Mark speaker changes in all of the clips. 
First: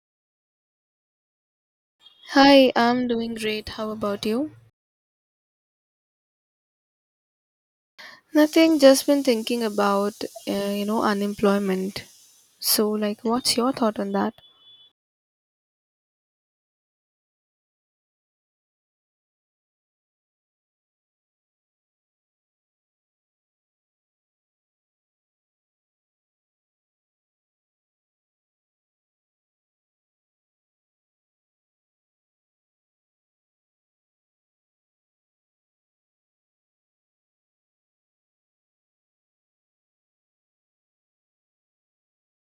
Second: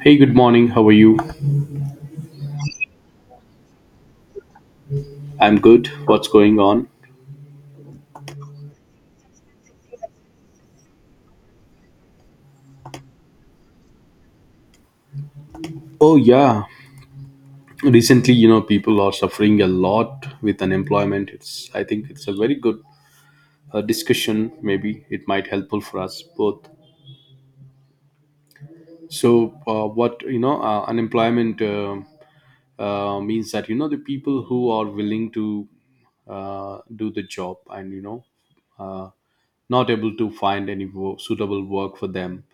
Speaker 1: Hey, good morning. How are you?
Speaker 2: Hi, I'm doing great. How about you?
Speaker 1: I'm good. What's going on?
Speaker 2: Nothing, just been thinking about, unemployment. So, like, what's your thought on that?
Speaker 1: Oh, yeah. Recently, you know, people are suffering a lot with unemployment. It's I think it's a very good discussion. Maybe it might helpful for us both. Unemployment means that you know the people who are willing to do the job, and you know uh, not able to find any suitable work for them.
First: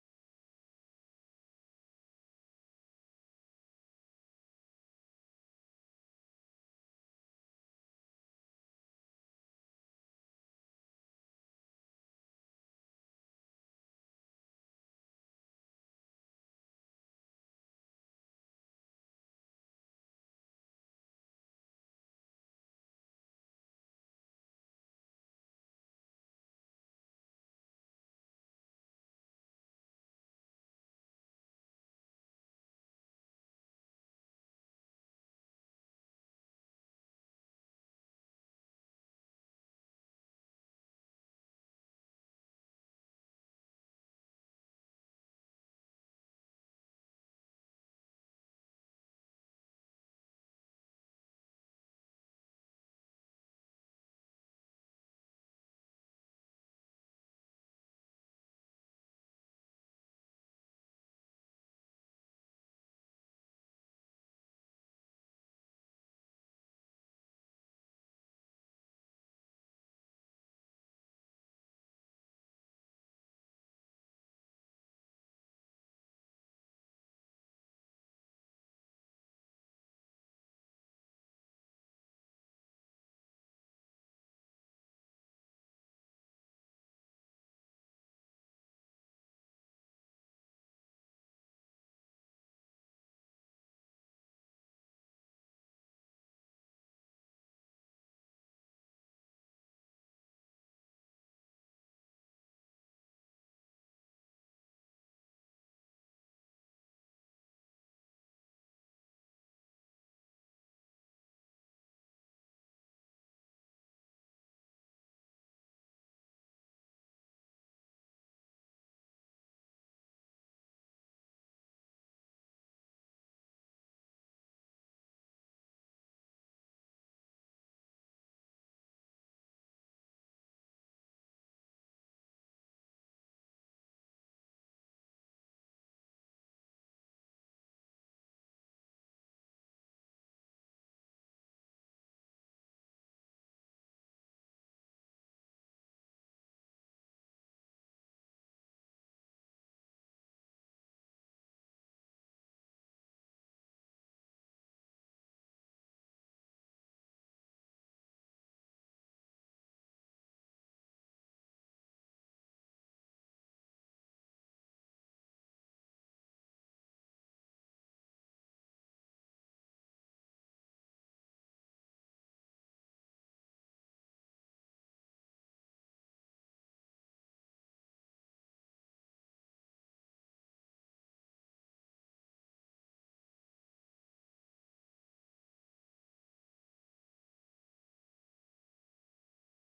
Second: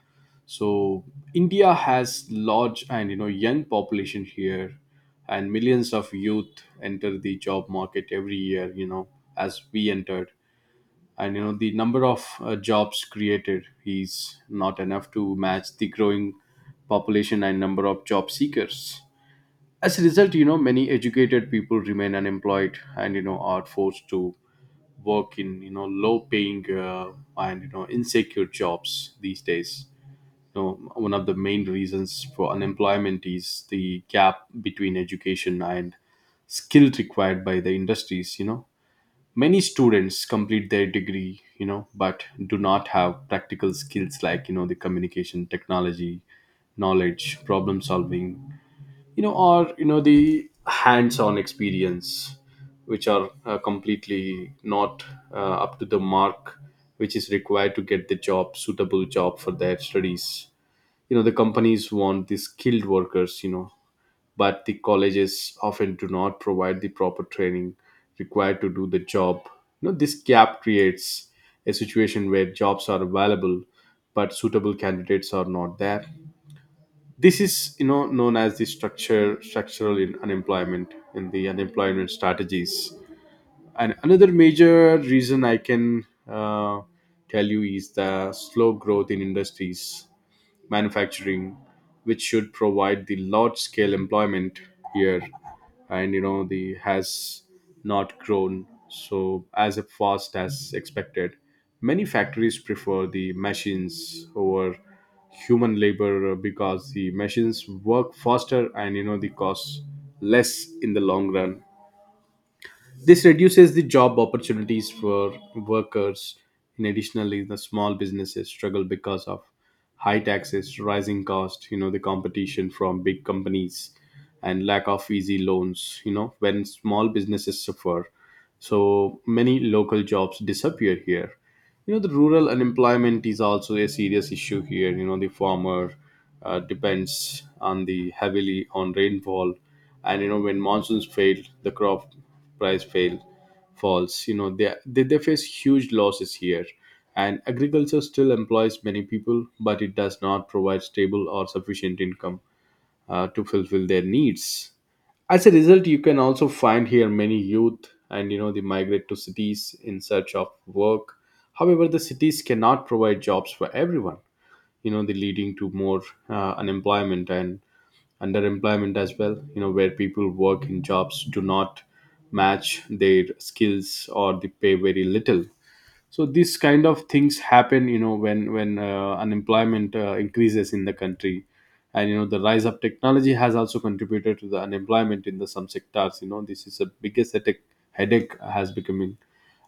Speaker 1: So India has large and you know young population here, and millions of youth enter the job market every year, you know, as we entered. And you know the number of jobs created is not enough to match the growing population and number of job seekers. As a result, you know, many educated people remain unemployed and you know are forced to work in, you know, low paying and you know insecure jobs these days. You know, one of the main reasons for unemployment is the gap between education and skills required by the industries. You know, many students complete their degree, you know, but do not have practical skills like, you know, the communication, technology knowledge, problem solving, you know, or you know the hands-on experience, which are completely not uh, up to the mark, which is required to get the job, suitable job for their studies. You know the companies want the skilled workers, you know, but the colleges often do not provide the proper training required to do the job. You know, this gap creates a situation where jobs are available but suitable candidates are not there. This is, you know, known as the structure structural in unemployment in the unemployment strategies. And another major reason I can tell you is the slow growth in industries, manufacturing, which should provide the large scale employment here, and you know the has not grown so as fast as expected. Many factories prefer the machines over human labor because the machines work faster and you know the cost less in the long run. This reduces the job opportunities for workers. In additionally, the small businesses struggle because of high taxes, rising cost, you know, the competition from big companies and lack of easy loans, you know, when small businesses suffer. So many local jobs disappear here. You know, the rural unemployment is also a serious issue here. You know, the farmer depends on the heavily on rainfall, and you know when monsoons fail, the crop price fail falls. You know, they face huge losses here. And agriculture still employs many people, but it does not provide stable or sufficient income to fulfill their needs. As a result, you can also find here many youth, and you know they migrate to cities in search of work. However, the cities cannot provide jobs for everyone. You know, they leading to more unemployment and underemployment as well. You know, where people work in jobs do not match their skills or they pay very little. So these kind of things happen, you know, when unemployment increases in the country. And you know the rise of technology has also contributed to the unemployment in the some sectors. You know, this is the biggest headache has becoming.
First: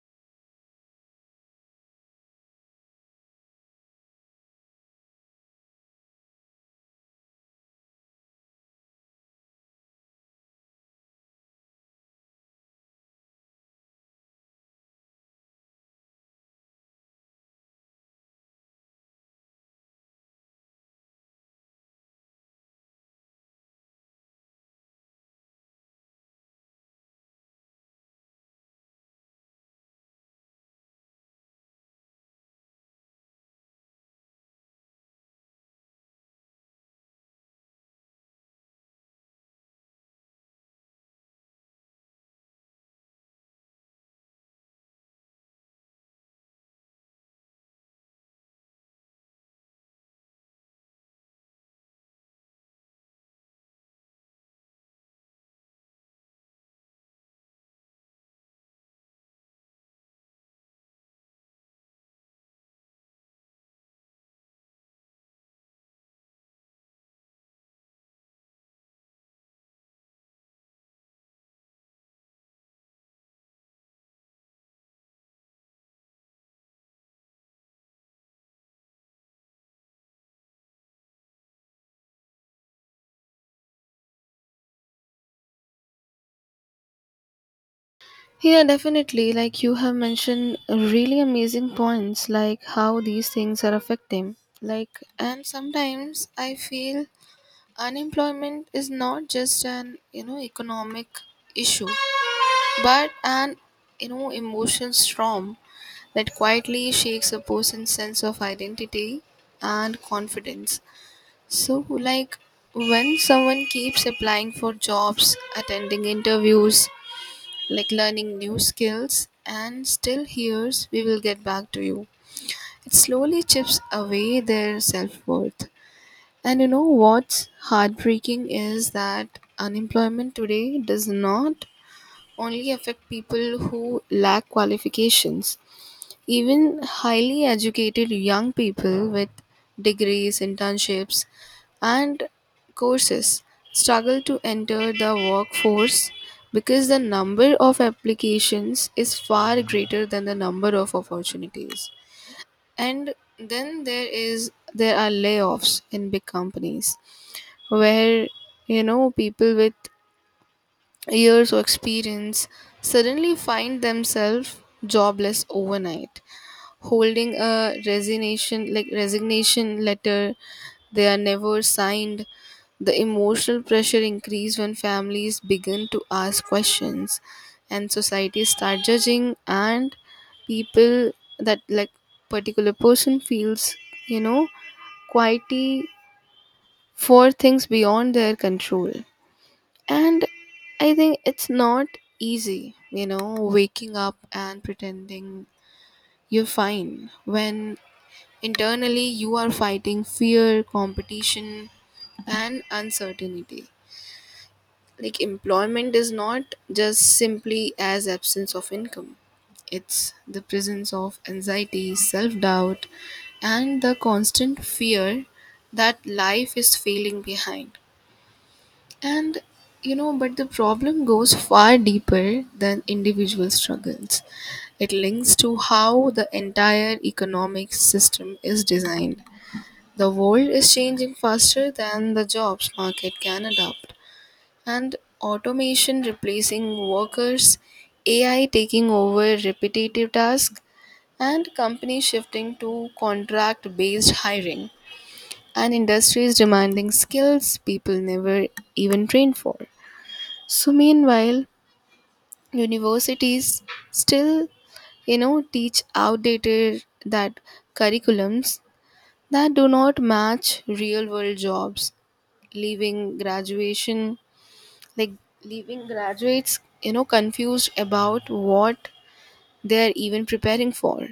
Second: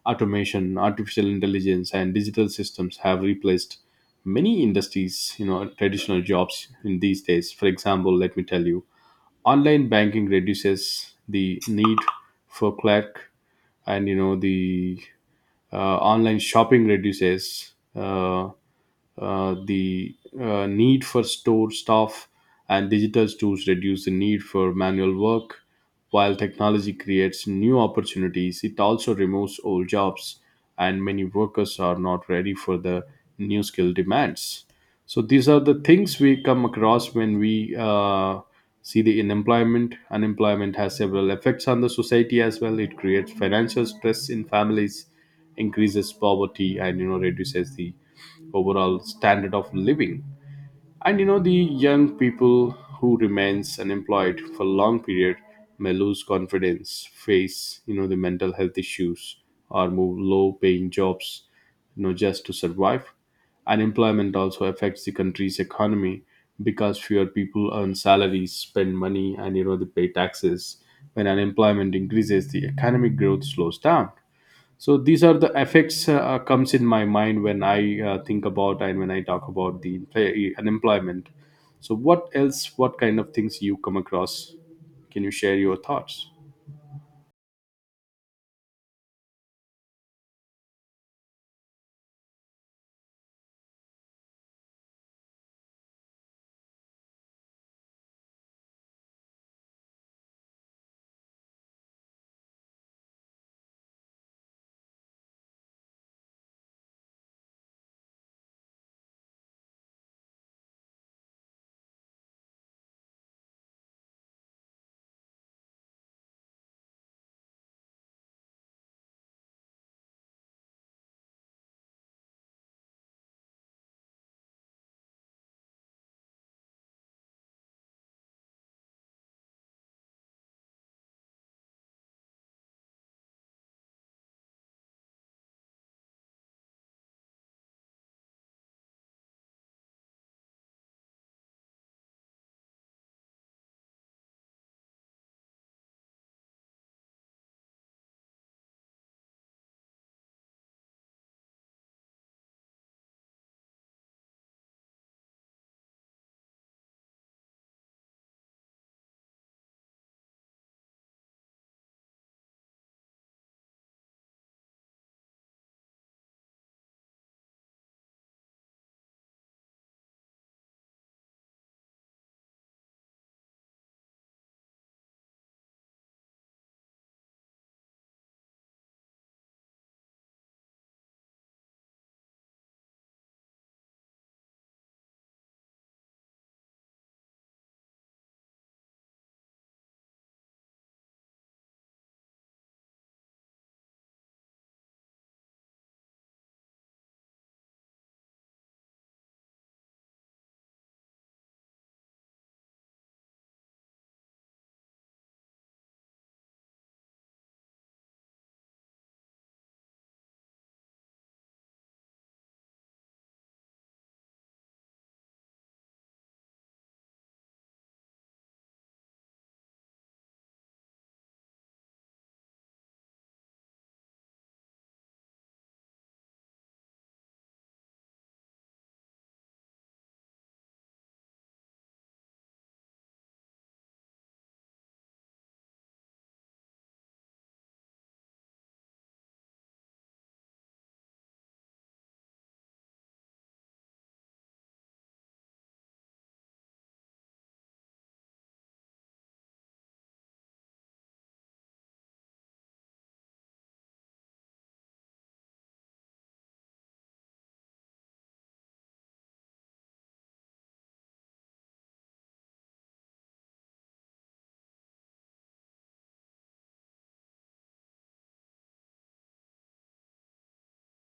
Speaker 1: Automation, artificial intelligence and digital systems have replaced many industries, you know, traditional jobs in these days. For example, let me tell you, online banking reduces the need for clerk, and you know the online shopping reduces, the need for store staff, and digital tools reduce the need for manual work. While technology creates new opportunities, it also removes old jobs, and many workers are not ready for the new skill demands. So these are the things we come across when we see the unemployment. Unemployment has several effects on the society as well. It creates financial stress in families, increases poverty, and you know reduces the overall standard of living. And you know the young people who remains unemployed for a long period may lose confidence, face you know the mental health issues, or move low paying jobs, you know, just to survive. Unemployment also affects the country's economy because fewer people earn salaries, spend money, and you know they pay taxes. When unemployment increases, the economic growth slows down. So these are the effects comes in my mind when I think about and when I talk about the unemployment. So what else, what kind of things you come across? Can you share your thoughts?
Speaker 2: Yeah, definitely. Like, you have mentioned really amazing points, like how these things are affecting. Like, and sometimes I feel unemployment is not just an, you know, economic issue, but an, you know, emotion storm that quietly shakes a person's sense of identity and confidence. So like, when someone keeps applying for jobs, attending interviews, like learning new skills, and still hears "we will get back to you," it slowly chips away their self-worth. And you know what's heartbreaking is that unemployment today does not only affect people who lack qualifications. Even highly educated young people with degrees, internships, and courses struggle to enter the workforce because the number of applications is far greater than the number of opportunities. And then there are layoffs in big companies where, you know, people with years of experience suddenly find themselves jobless overnight, holding a resignation letter they are never signed. The emotional pressure increase when families begin to ask questions and society start judging, and people, that like particular person, feels, you know, quietly, for things beyond their control. And I think it's not easy, you know, waking up and pretending you're fine when internally you are fighting fear, competition, and uncertainty. Like, employment is not just simply as absence of income, it's the presence of anxiety, self doubt, and the constant fear that life is failing behind. And but the problem goes far deeper than individual struggles. It links to how the entire economic system is designed. The world is changing faster than the jobs market can adapt, and automation replacing workers, AI taking over repetitive tasks, and companies shifting to contract based hiring, and industries demanding skills people never even trained for. So meanwhile, universities still, you know, teach outdated that curriculums that do not match real world jobs, leaving graduation like leaving graduates, you know, confused about what they are even preparing for.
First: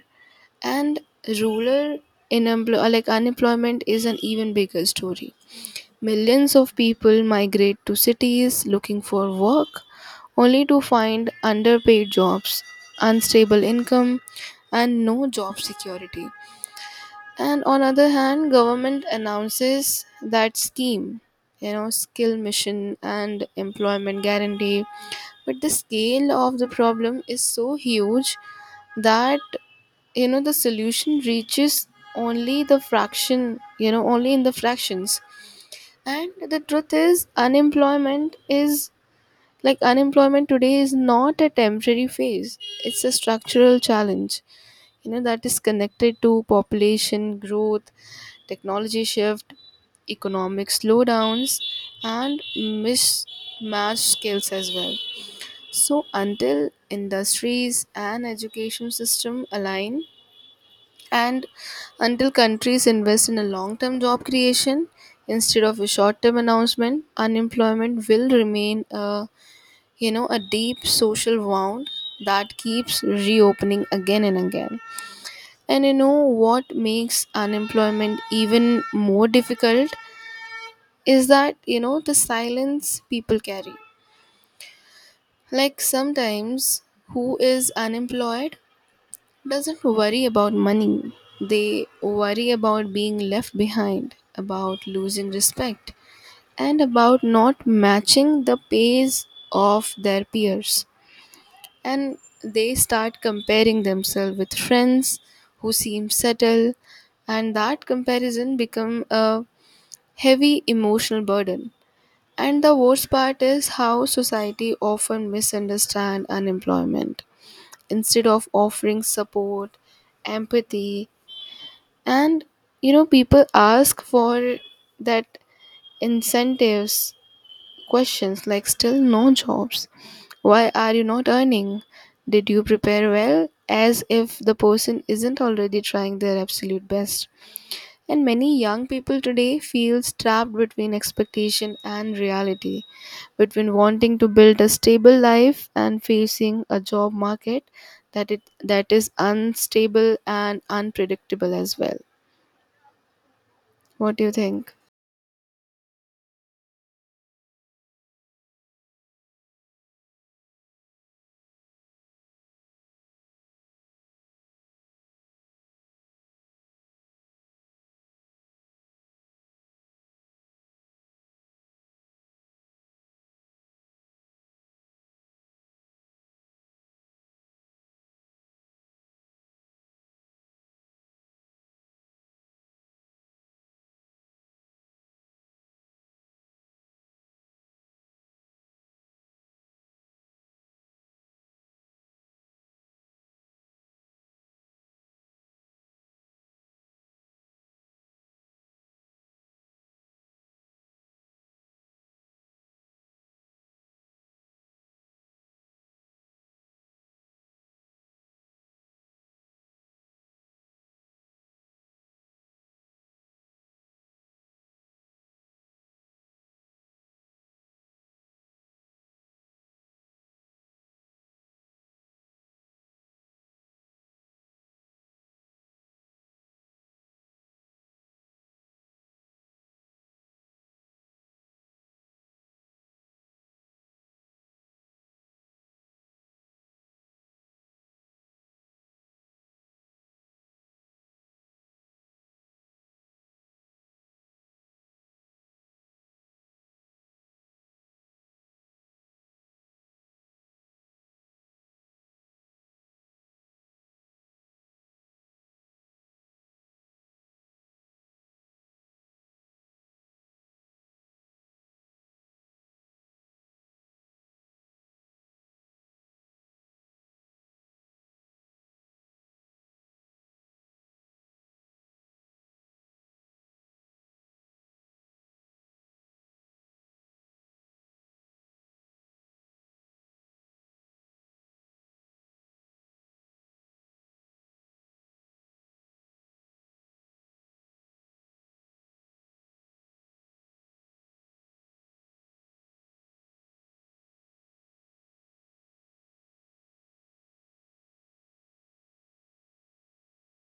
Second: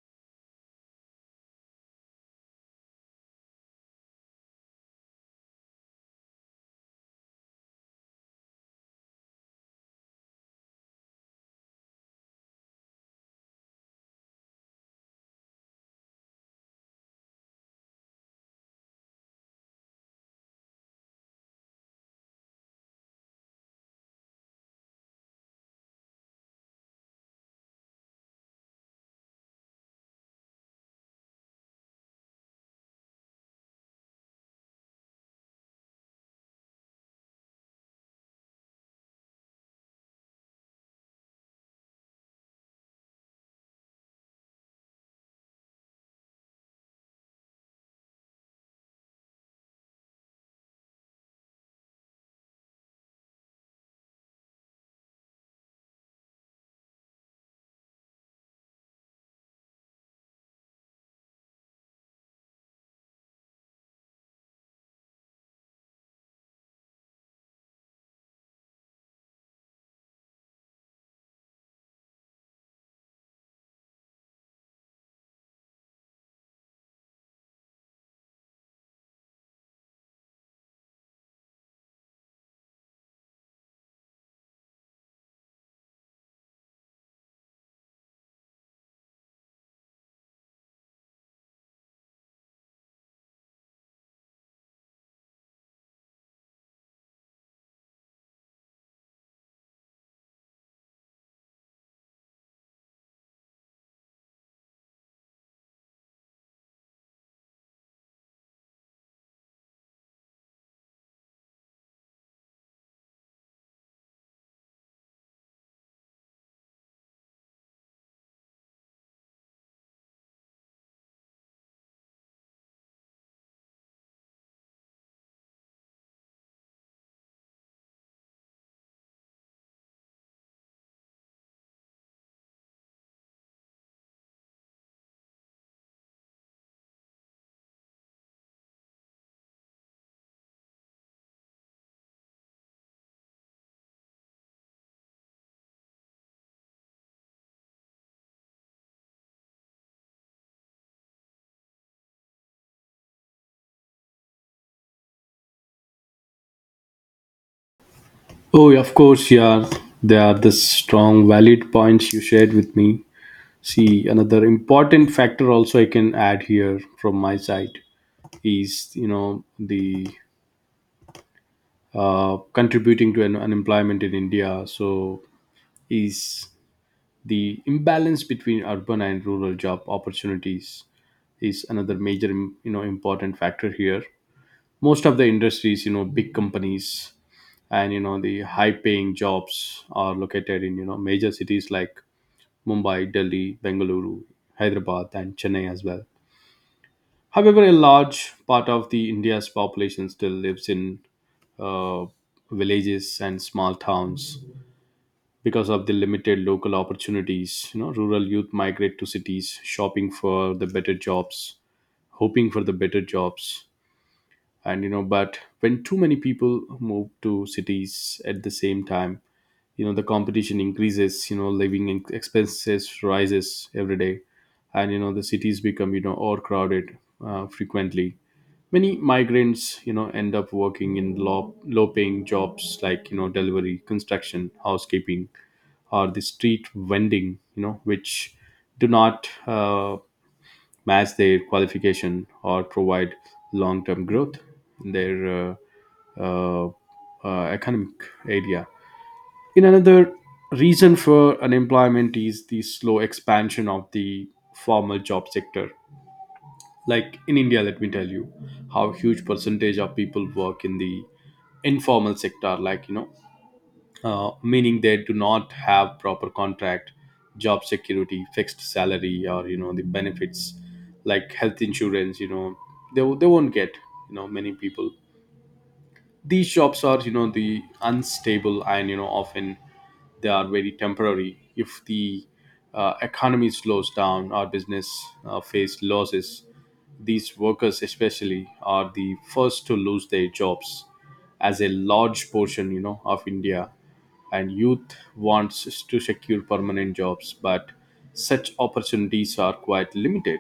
Speaker 2: And rural unemployment is an even bigger story. Millions of people migrate to cities looking for work, only to find underpaid jobs, unstable income, and no job security. And on other hand, government announces that scheme, you know, skill mission and employment guarantee. But the scale of the problem is so huge that, you know, the solution reaches only the fraction, you know, only in the fractions. And the truth is, unemployment today is not a temporary phase, it's a structural challenge, you know, that is connected to population growth, technology shift, economic slowdowns, and mismatched skills as well. So, until industries and education system align, and until countries invest in a long term job creation instead of a short term announcement, unemployment will remain a, you know, a deep social wound that keeps reopening again and again. And you know what makes unemployment even more difficult is that, you know, the silence people carry. Like sometimes who is unemployed doesn't worry about money. They worry about being left behind, about losing respect, and about not matching the pace of their peers. And they start comparing themselves with friends who seem settled, and that comparison become a heavy emotional burden. And the worst part is how society often misunderstand unemployment. Instead of offering support, empathy, and, you know, people ask for that incentives questions like "still no jobs," "why are you not earning," "did you prepare well," as if the person isn't already trying their absolute best. And many young people today feel trapped between expectation and reality, between wanting to build a stable life and facing a job market that it that is unstable and unpredictable as well. What do you think?
Speaker 1: Oh, yeah, of course, yeah. There are the strong, valid points you shared with me. See, another important factor also I can add here from my side is, you know, the contributing to an unemployment in India. So is the imbalance between urban and rural job opportunities is another you know important factor here. Most of the industries, you know, big companies and you know the high paying jobs are located in you know major cities like Mumbai, Delhi, Bengaluru, Hyderabad and Chennai as well. However, a large part of the India's population still lives in uh, villages and small towns. Because of the limited local opportunities, you know, rural youth migrate to cities, shopping for the better jobs, hoping for the better jobs. And you know, but when too many people move to cities at the same time, you know the competition increases, you know, expenses rises every day, and you know the cities become, you know, overcrowded frequently. Many migrants, you know, end up working in low paying jobs like, you know, delivery, construction, housekeeping, or the street vending, you know, which do not match their qualification or provide long-term growth in their uh, economic area. In another reason for unemployment is the slow expansion of the formal job sector. Like in India, let me tell you, how huge percentage of people work in the informal sector, like, you know, meaning they do not have proper contract, job security, fixed salary, or you know the benefits like health insurance. You know, they won't get, you know, many people, these jobs are, you know, the unstable and you know often they are very temporary. If the economy slows down or business face losses, these workers especially are the first to lose their jobs. As a large portion, you know, of India and youth wants to secure permanent jobs, but such opportunities are quite limited.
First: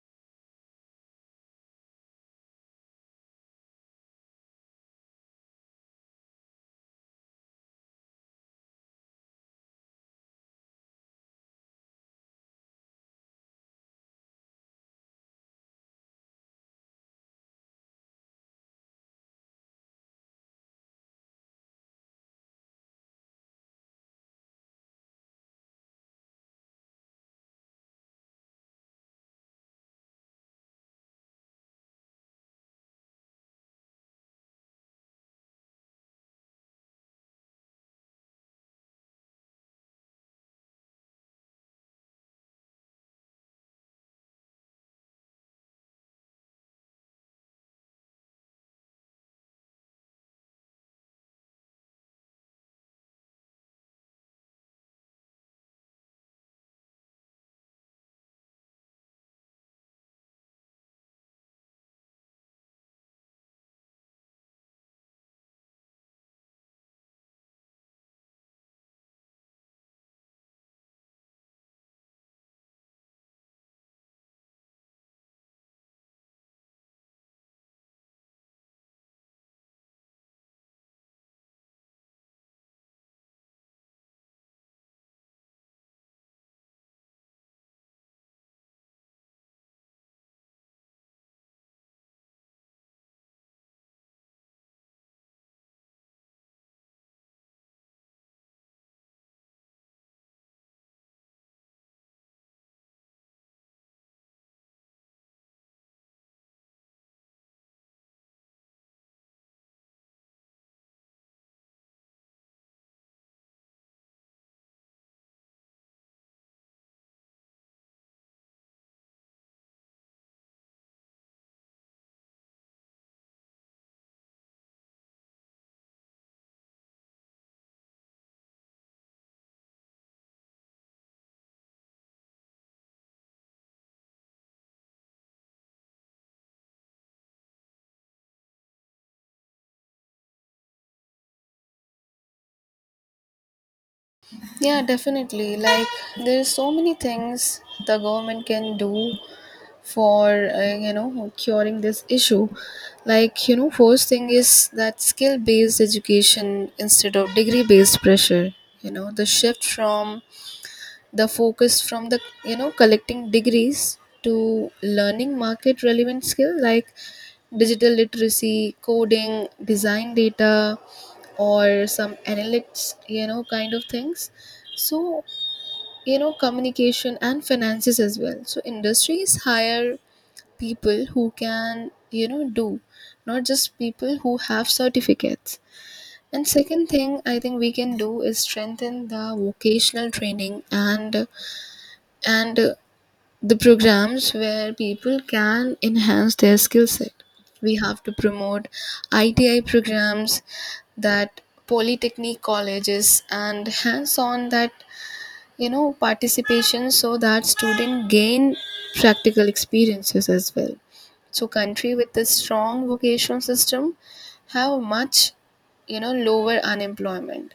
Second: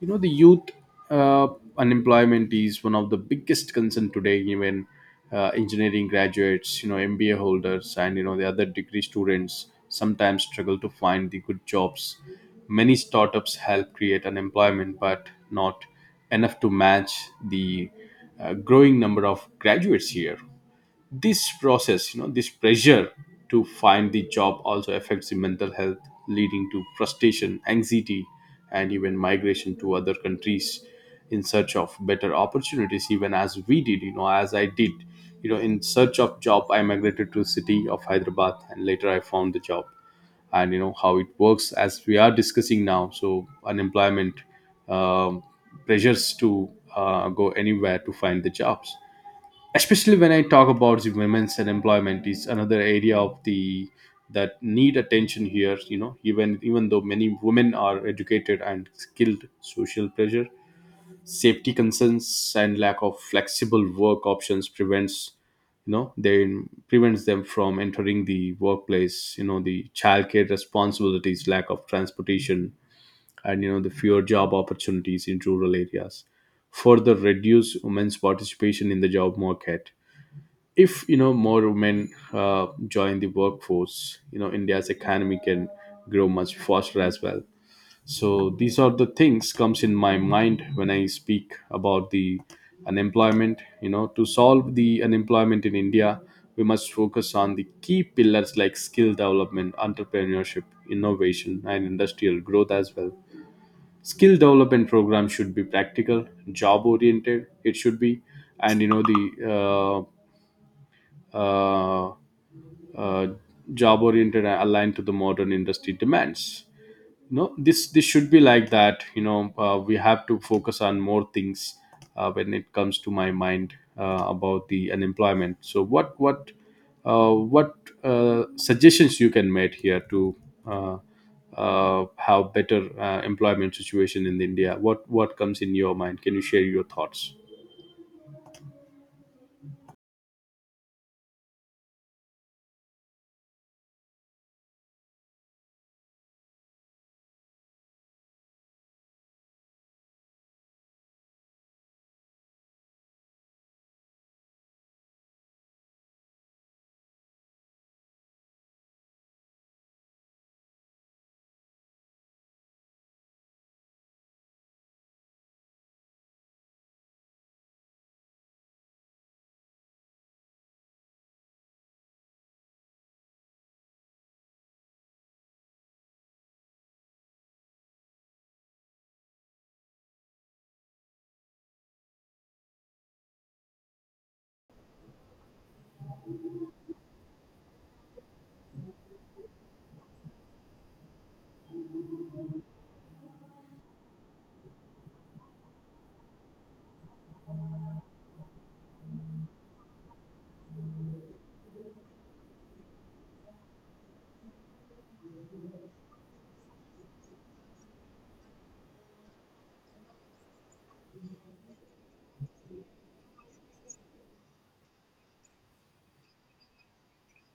Speaker 1: You know, the youth uh, unemployment is one of the biggest concern today. Even engineering graduates, you know, MBA holders, and you know the other degree students sometimes struggle to find the good jobs. Many startups help create unemployment, but not enough to match the growing number of graduates here. This process, you know, this pressure to find the job also affects the mental health, leading to frustration, anxiety, and even migration to other countries in search of better opportunities, even as we did, you know, as I did. You know, in search of job, I migrated to city of Hyderabad and later I found the job, and you know how it works as we are discussing now. So unemployment, um, pressures to go anywhere to find the jobs. Especially when I talk about the women's and employment is another area of the that need attention here. You know, even though many women are educated and skilled, social pressure, safety concerns, and lack of flexible work options prevents, you know they prevents them from entering the workplace. You know the childcare responsibilities, lack of transportation, and you know the fewer job opportunities in rural areas further reduce women's participation in the job market. If, you know, more women join the workforce, you know, India's economy can grow much faster as well. So these are the things comes in my mind when I speak about the unemployment. You know, to solve the unemployment in India, we must focus on the key pillars like skill development, entrepreneurship, innovation, and industrial growth as well. Skill development program should be practical, job oriented it should be, and you know the uh, uh, uh, job oriented and aligned to the modern industry demands. No, this should be like that. You know, we have to focus on more things when it comes to my mind about the unemployment. So what suggestions you can make here to uh, have better employment situation in India? What comes in your mind? Can you share your thoughts?
Speaker 2: Yeah, definitely. Like, there's so many things the government can do for you know, curing this issue. Like, you know, first thing is that skill-based education instead of degree-based pressure. You know, the shift from the focus from the, you know, collecting degrees to learning market-relevant skill like digital literacy, coding, design data, or some analytics, you know, kind of things. So, you know, communication and finances as well, so industries hire people who can, you know, do, not just people who have certificates. And second thing, I think we can do is strengthen the vocational training and and the programs where people can enhance their skill set. We have to promote ITI programs, that polytechnic colleges, and hands on that, you know, participation so that students gain practical experiences as well. So country with a strong vocational system have much, you know, lower unemployment.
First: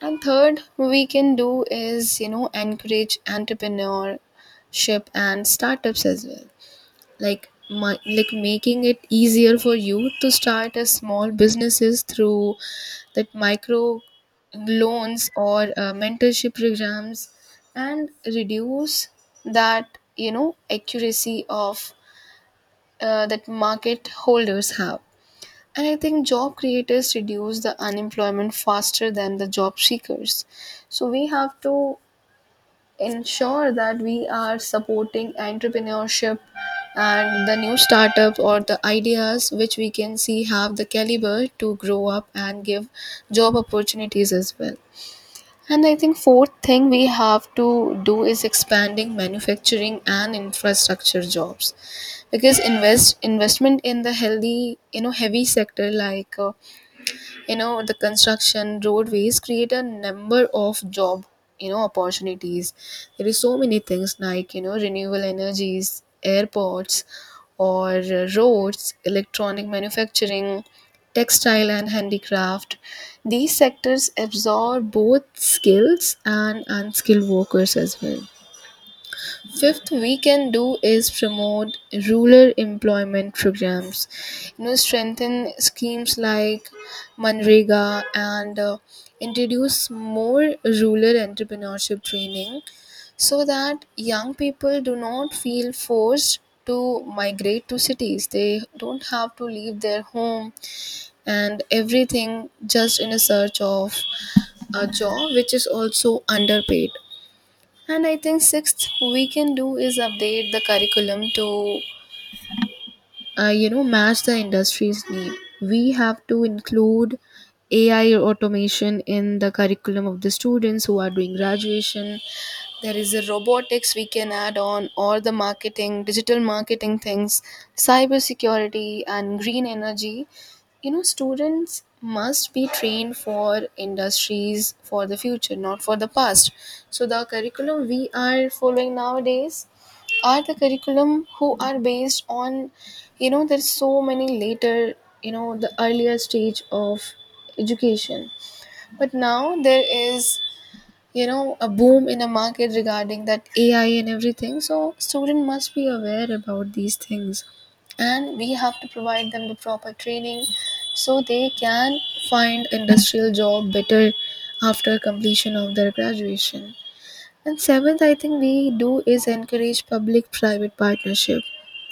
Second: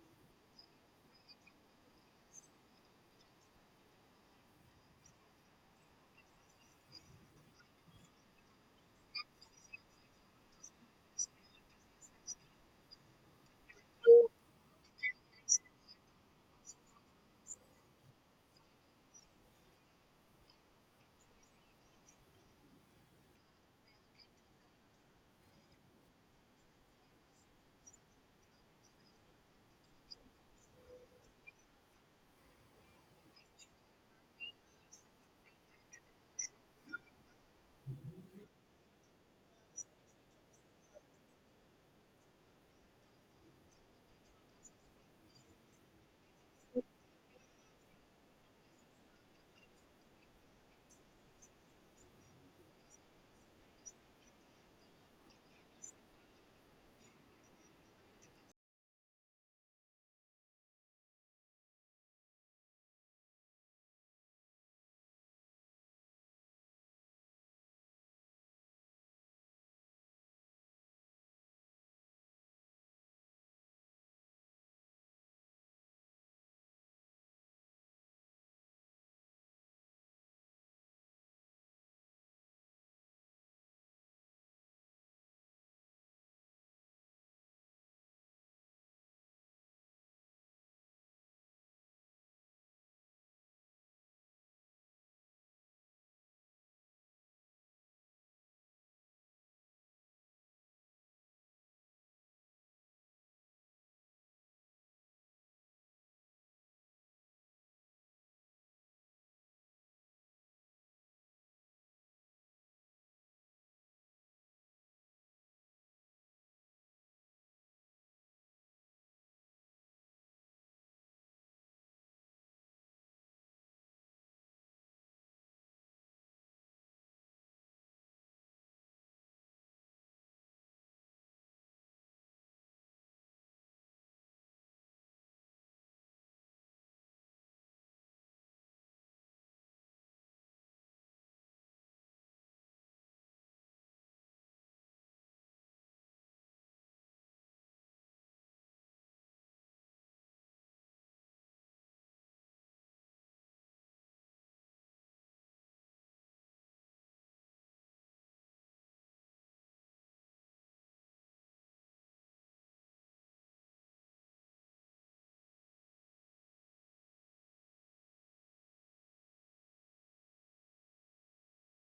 Speaker 2: And third, we can do is, you know, encourage entrepreneurship and startups as well. Like making it easier for you to start a small businesses through that micro loans or mentorship programs and reduce that, you know, accuracy of, that market holders have. And I think job creators reduce the unemployment faster than the job seekers, so we have to ensure that we are supporting entrepreneurship and the new startups or the ideas which we can see have the caliber to grow up and give job opportunities as well. And I think fourth thing we have to do is expanding manufacturing and infrastructure jobs, because investment in the healthy, you know, heavy sector like, you know, the construction roadways create a number of job, you know, opportunities. There is so many things like, you know, renewable energies, airports, or roads, electronic manufacturing, textile and handicraft. These sectors absorb both skills and unskilled workers as well. Fifth, we can do is promote rural employment programs. You know, strengthen schemes like Manrega, and introduce more rural entrepreneurship training so that young people do not feel forced to migrate to cities. They don't have to leave their home and everything just in a search of a job which is also underpaid. And I think sixth we can do is update the curriculum to you know, match the industry's need. We have to include AI automation in the curriculum of the students who are doing graduation. There is a robotics we can add on, or the marketing, digital marketing things, cyber security and green energy. You know, students must be trained for industries for the future, not for the past. So the curriculum we are following nowadays are the curriculum who are based on, you know, there's so many later, you know, the earlier stage of education. But now there is, you know, a boom in a market regarding that AI and everything, so student must be aware about these things, and we have to provide them the proper training so they can find industrial job better after completion of their graduation. And seventh, I think we do is encourage public private partnership.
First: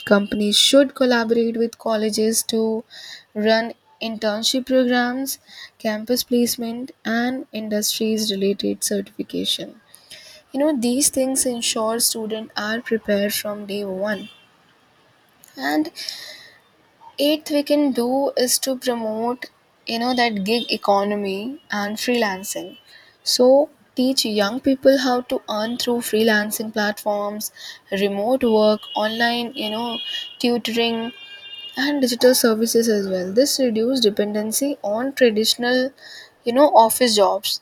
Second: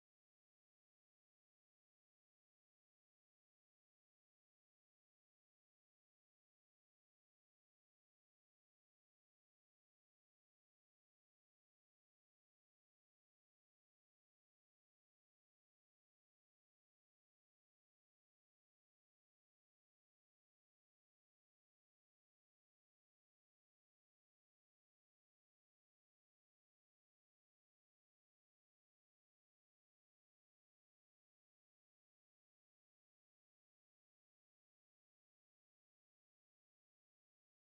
Speaker 2: Companies should collaborate with colleges to run internship programs, campus placement, and industries related certification. You know, these things ensure students are prepared from day one. And eighth, we can do is to promote, you know, that gig economy and freelancing. So teach young people how to earn through freelancing platforms, remote work, online, you know, tutoring, and digital services as well. This reduce dependency on traditional, you know, office jobs.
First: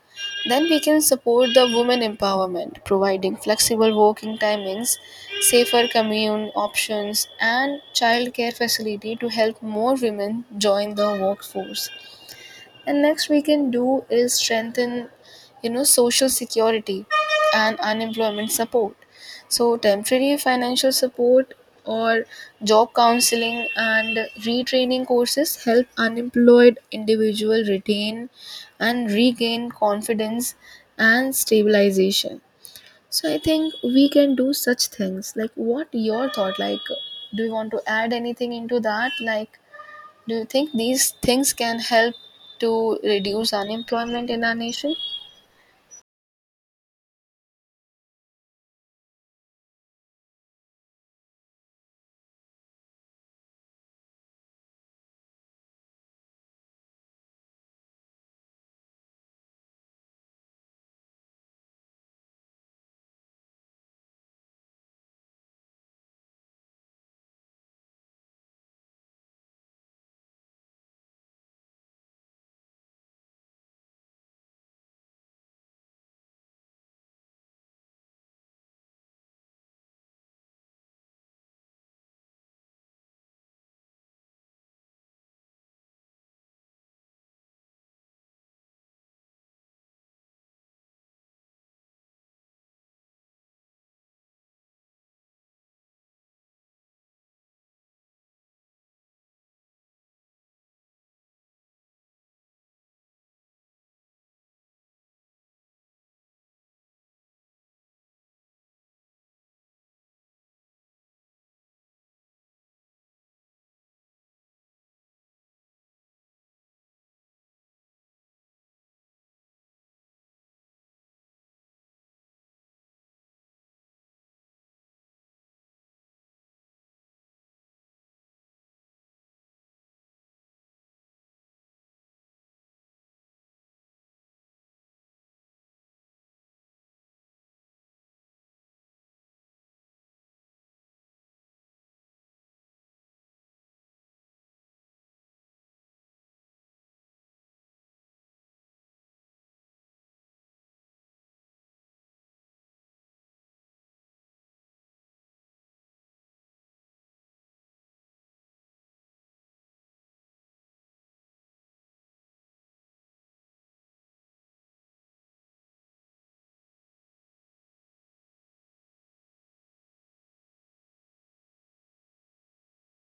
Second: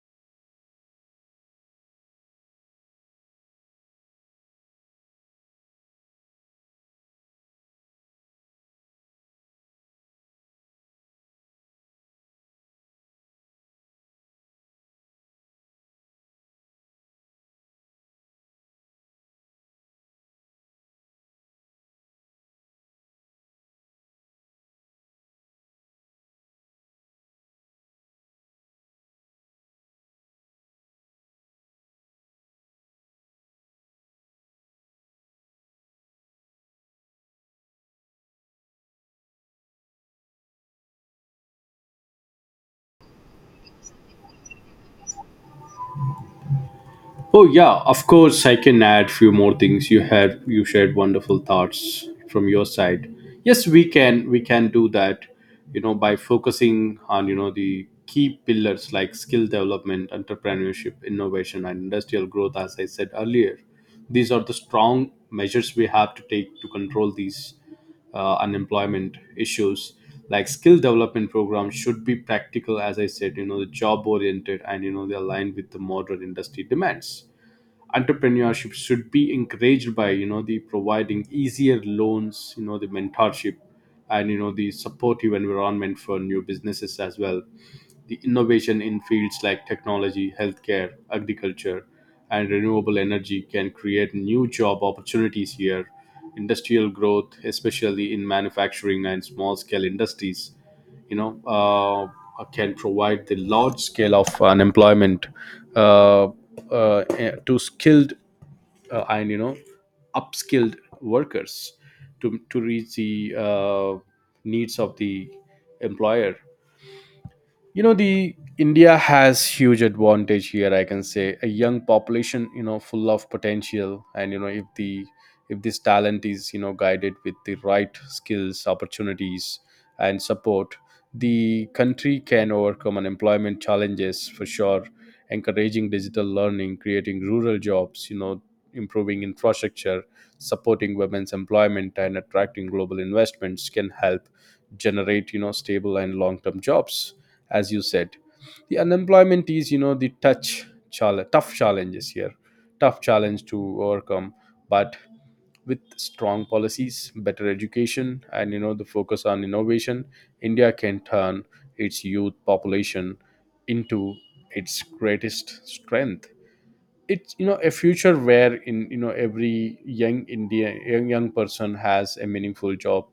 Speaker 2: Then we can support the women empowerment, providing flexible working timings, safer commute options, and childcare facility to help more women join the workforce. And next we can do is strengthen, you know, social security and unemployment support. So temporary financial support or job counseling and retraining courses help unemployed individual retain and regain confidence and stabilization. So I think we can do such things. Like, what your thought? Like do you want to add anything into that? Like do you think these things can help to reduce unemployment in our nation?
Speaker 1: Oh yeah, of course I can add few more things. You shared wonderful thoughts from your side. Yes, we can do that. You know, by focusing on you know the key pillars like skill development, entrepreneurship, innovation, and industrial growth. As I said earlier, these are the strong measures we have to take to control these unemployment issues. Like, skill development programs should be practical. As I said, the job oriented and they aligned with the modern industry demands. Entrepreneurship should be encouraged by the providing easier loans, the mentorship and the supportive environment for new businesses as well. The innovation in fields like technology, healthcare, agriculture, and renewable energy can create new job opportunities here. Industrial growth, especially in manufacturing and small scale industries, can provide the large scale of unemployment uh, to skilled and, upskilled workers to reach the needs of the employer. You know the India has huge advantage here. I can say a young population, full of potential, and if this talent is guided with the right skills, opportunities and support, the country can overcome unemployment challenges for sure. Encouraging digital learning, creating rural jobs, improving infrastructure, supporting women's employment and attracting global investments can help generate stable and long term jobs. As you said, the unemployment is, you know, tough challenges here, tough challenge to overcome. But with strong policies, better education and the focus on innovation, India can turn its youth population into its greatest strength. It's a future where in every young Indian, young person has a meaningful job,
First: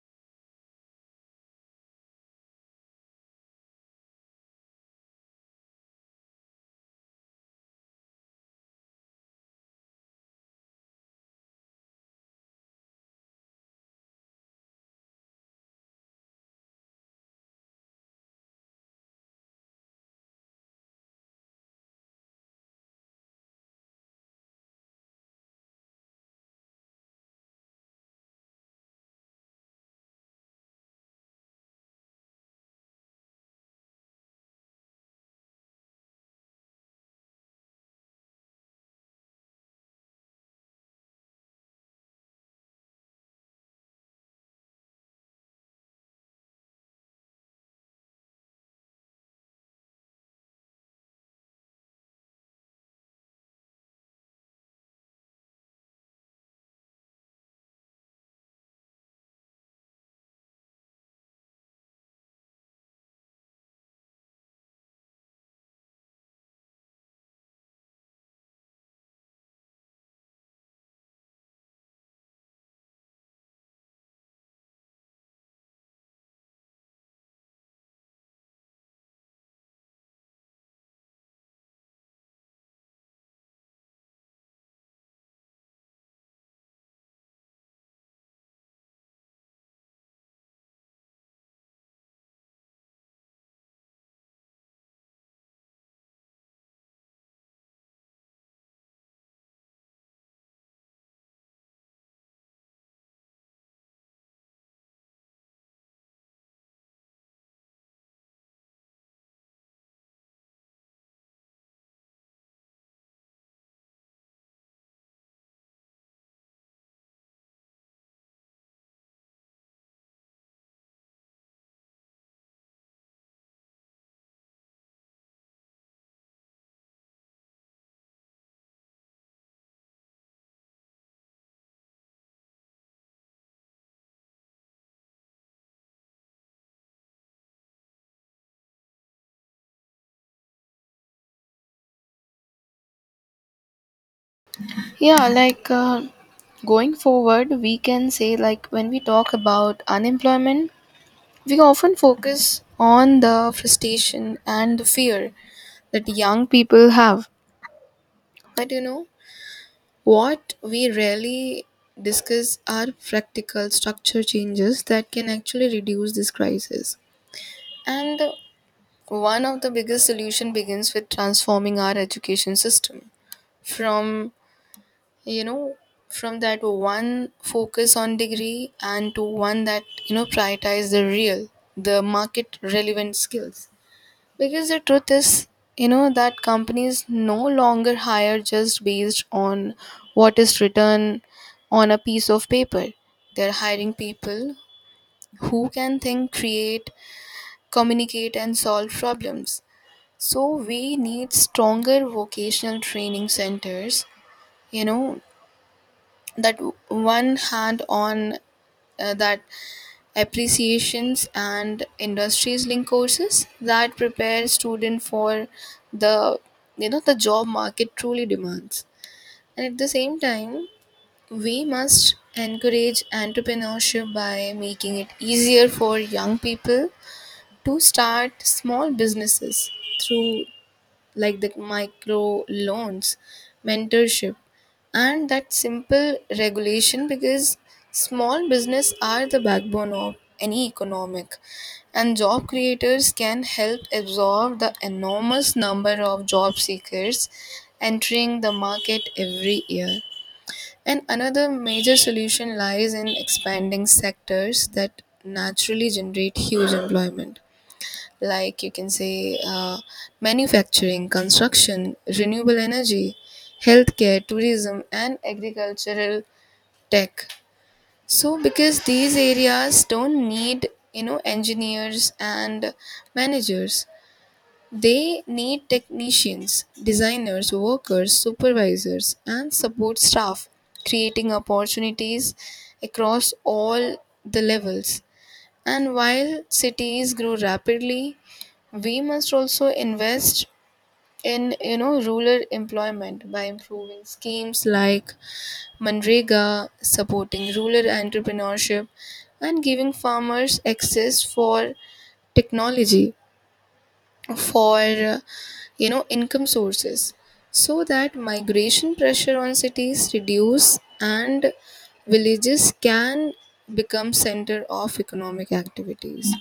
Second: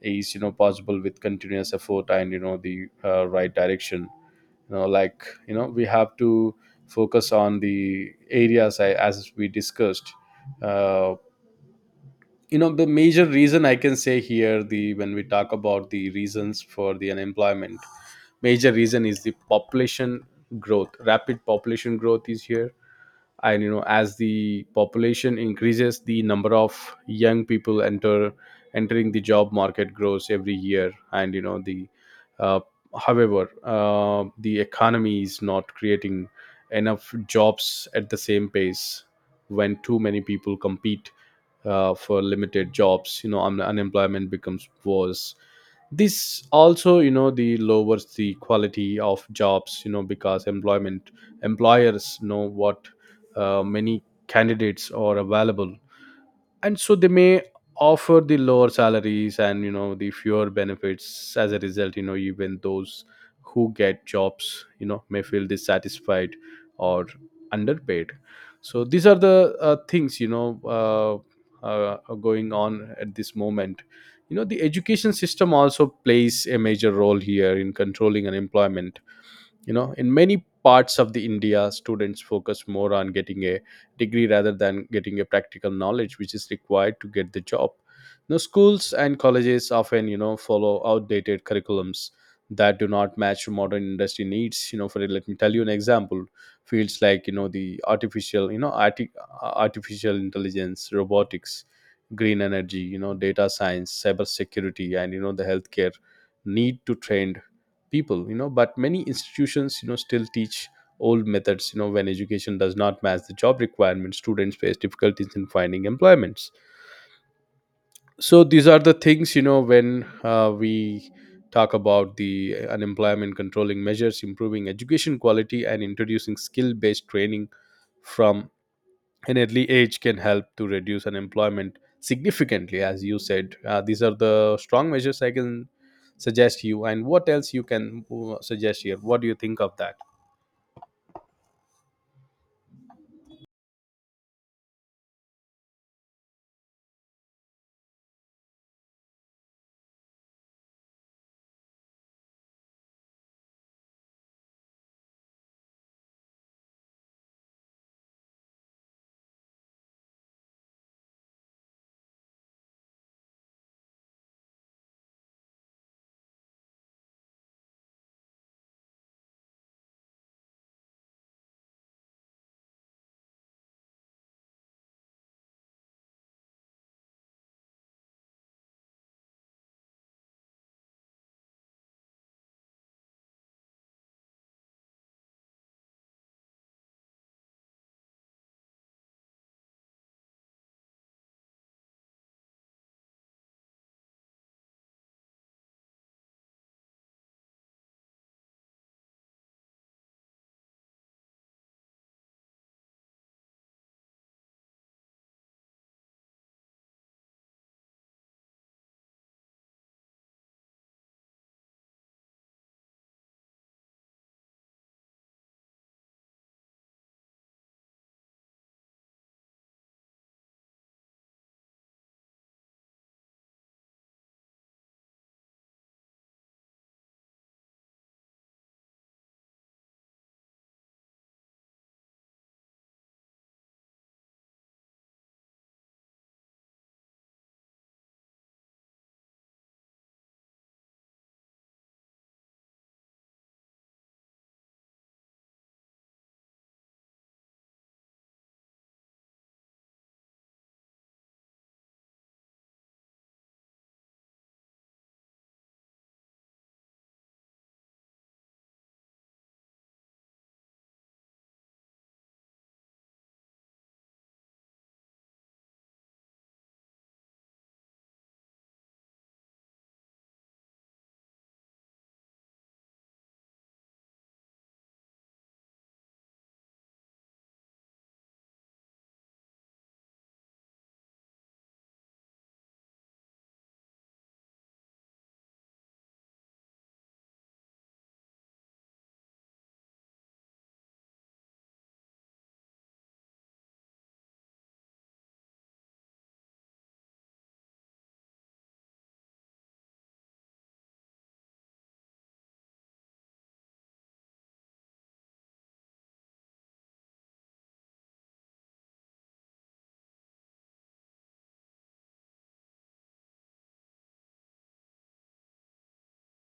Speaker 1: is possible with continuous effort and you know the right direction. We have to focus on the areas as we discussed. Uh, you know the Major reason, I can say here, the when we talk about the reasons for the unemployment, major reason is the population growth. Rapid population growth is here, and as the population increases, the number of young people entering the job market grows every year. And uh, the economy is not creating enough jobs at the same pace. When too many people compete for limited jobs, unemployment becomes worse. This also the lowers the quality of jobs, because employment employers know what many candidates are available, and so they may offer the lower salaries and the fewer benefits. As a result, even those who get jobs, may feel dissatisfied or underpaid. So these are the things, are going on at this moment. You know the Education system also plays a major role here in controlling unemployment. In many parts of the India, students focus more on getting a degree rather than getting a practical knowledge which is required to get the job. Now schools and colleges often follow outdated curriculums that do not match modern industry needs. For, let me tell you an example. Fields like, you know, artificial intelligence, robotics, green energy, data science, cyber security and the healthcare need to train people. But many institutions, still teach old methods. When education does not match the job requirements, students face difficulties in finding employments. So these are the things, when we talk about the unemployment controlling measures, improving education quality and introducing skill based training from an early age can help to reduce unemployment significantly. As you said, these are the strong measures I can suggest you. And what else you can suggest here? What do you think of that?
Speaker 2: Yeah, like, going forward, we can say, like when we talk about unemployment, we often focus on the frustration and the fear that young people have. But you know, what we rarely discuss are practical structure changes that can actually reduce this crisis. And one of the biggest solution begins with transforming our education system from, you know, from that one focus on degree and to one that, you know, prioritize the real, the market relevant skills. Because the truth is, you know, that companies no longer hire just based on what is written on a piece of paper. They're hiring people who can think, create, communicate, and solve problems. So we need stronger vocational training centers, you know, that one hand on, that appreciations and industries link courses that prepare student for the, you know, the job market truly demands. And at the same time, we must encourage entrepreneurship by making it easier for young people to start small businesses through like the micro loans, mentorship, and that simple regulation, because small business are the backbone of any economic, and job creators can help absorb the enormous number of job seekers entering the market every year. And another major solution lies in expanding sectors that naturally generate huge employment, like you can say, manufacturing, construction, renewable energy, healthcare, tourism, and agricultural tech. So, because these areas don't need, you know, engineers and managers, they need technicians, designers, workers, supervisors, and support staff, creating opportunities across all the levels. And while cities grow rapidly, we must also invest in, you know, rural employment by improving schemes like Manrega, supporting rural entrepreneurship, and giving farmers access for technology, for you know, income sources, so that migration pressure on cities reduce and villages can become center of economic activities.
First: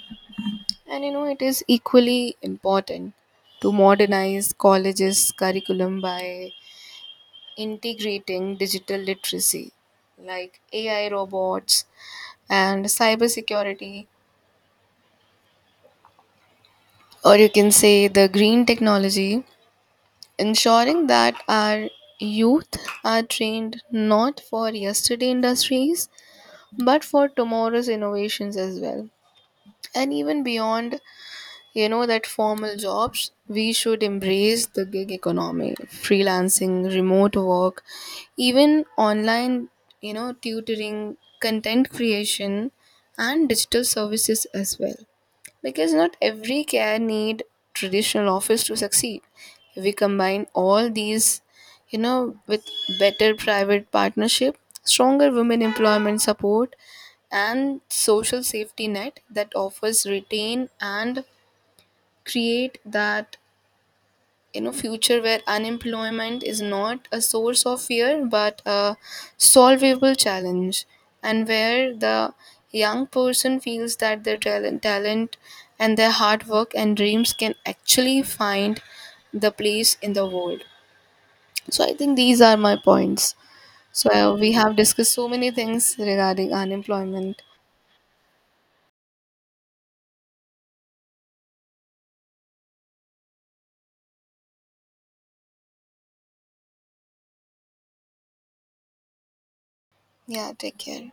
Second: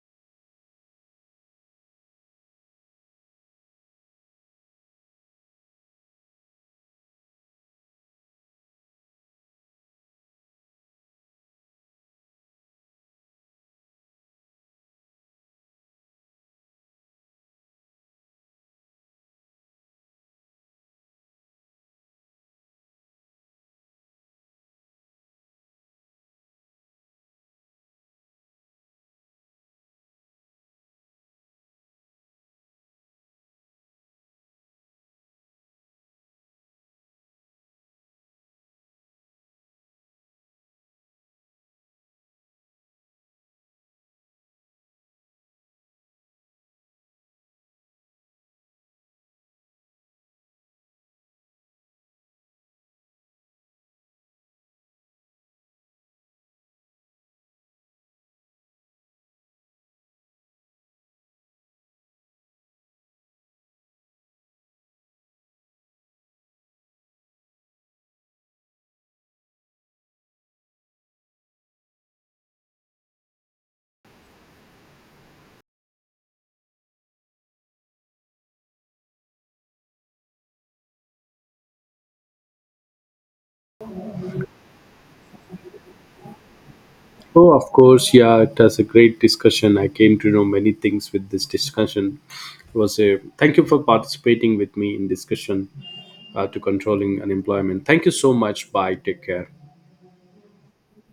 Speaker 2: And you know, it is equally important to modernize colleges' curriculum by integrating digital literacy like AI, robots, and cybersecurity, or you can say the green technology, ensuring that our youth are trained not for yesterday industries but for tomorrow's innovations as well. And even beyond, you know, that formal jobs, we should embrace the gig economy, freelancing, remote work, even online, you know, tutoring, content creation, and digital services as well, because not every care need traditional office to succeed. If we combine all these, you know, with better private partnership, stronger women employment support, and social safety net that offers retain and create that, you know, future where unemployment is not a source of fear but a solvable challenge, and where the young person feels that their talent and their hard work and dreams can actually find the place in the world. So I think these are my points. So we have discussed so many things regarding unemployment.
Speaker 1: Oh, of course, yeah, it was a great discussion. I came to know many things with this discussion. It was a thank you for participating with me in discussion to controlling unemployment. Thank you so much. Bye. Take care.
Speaker 2: Yeah, take care.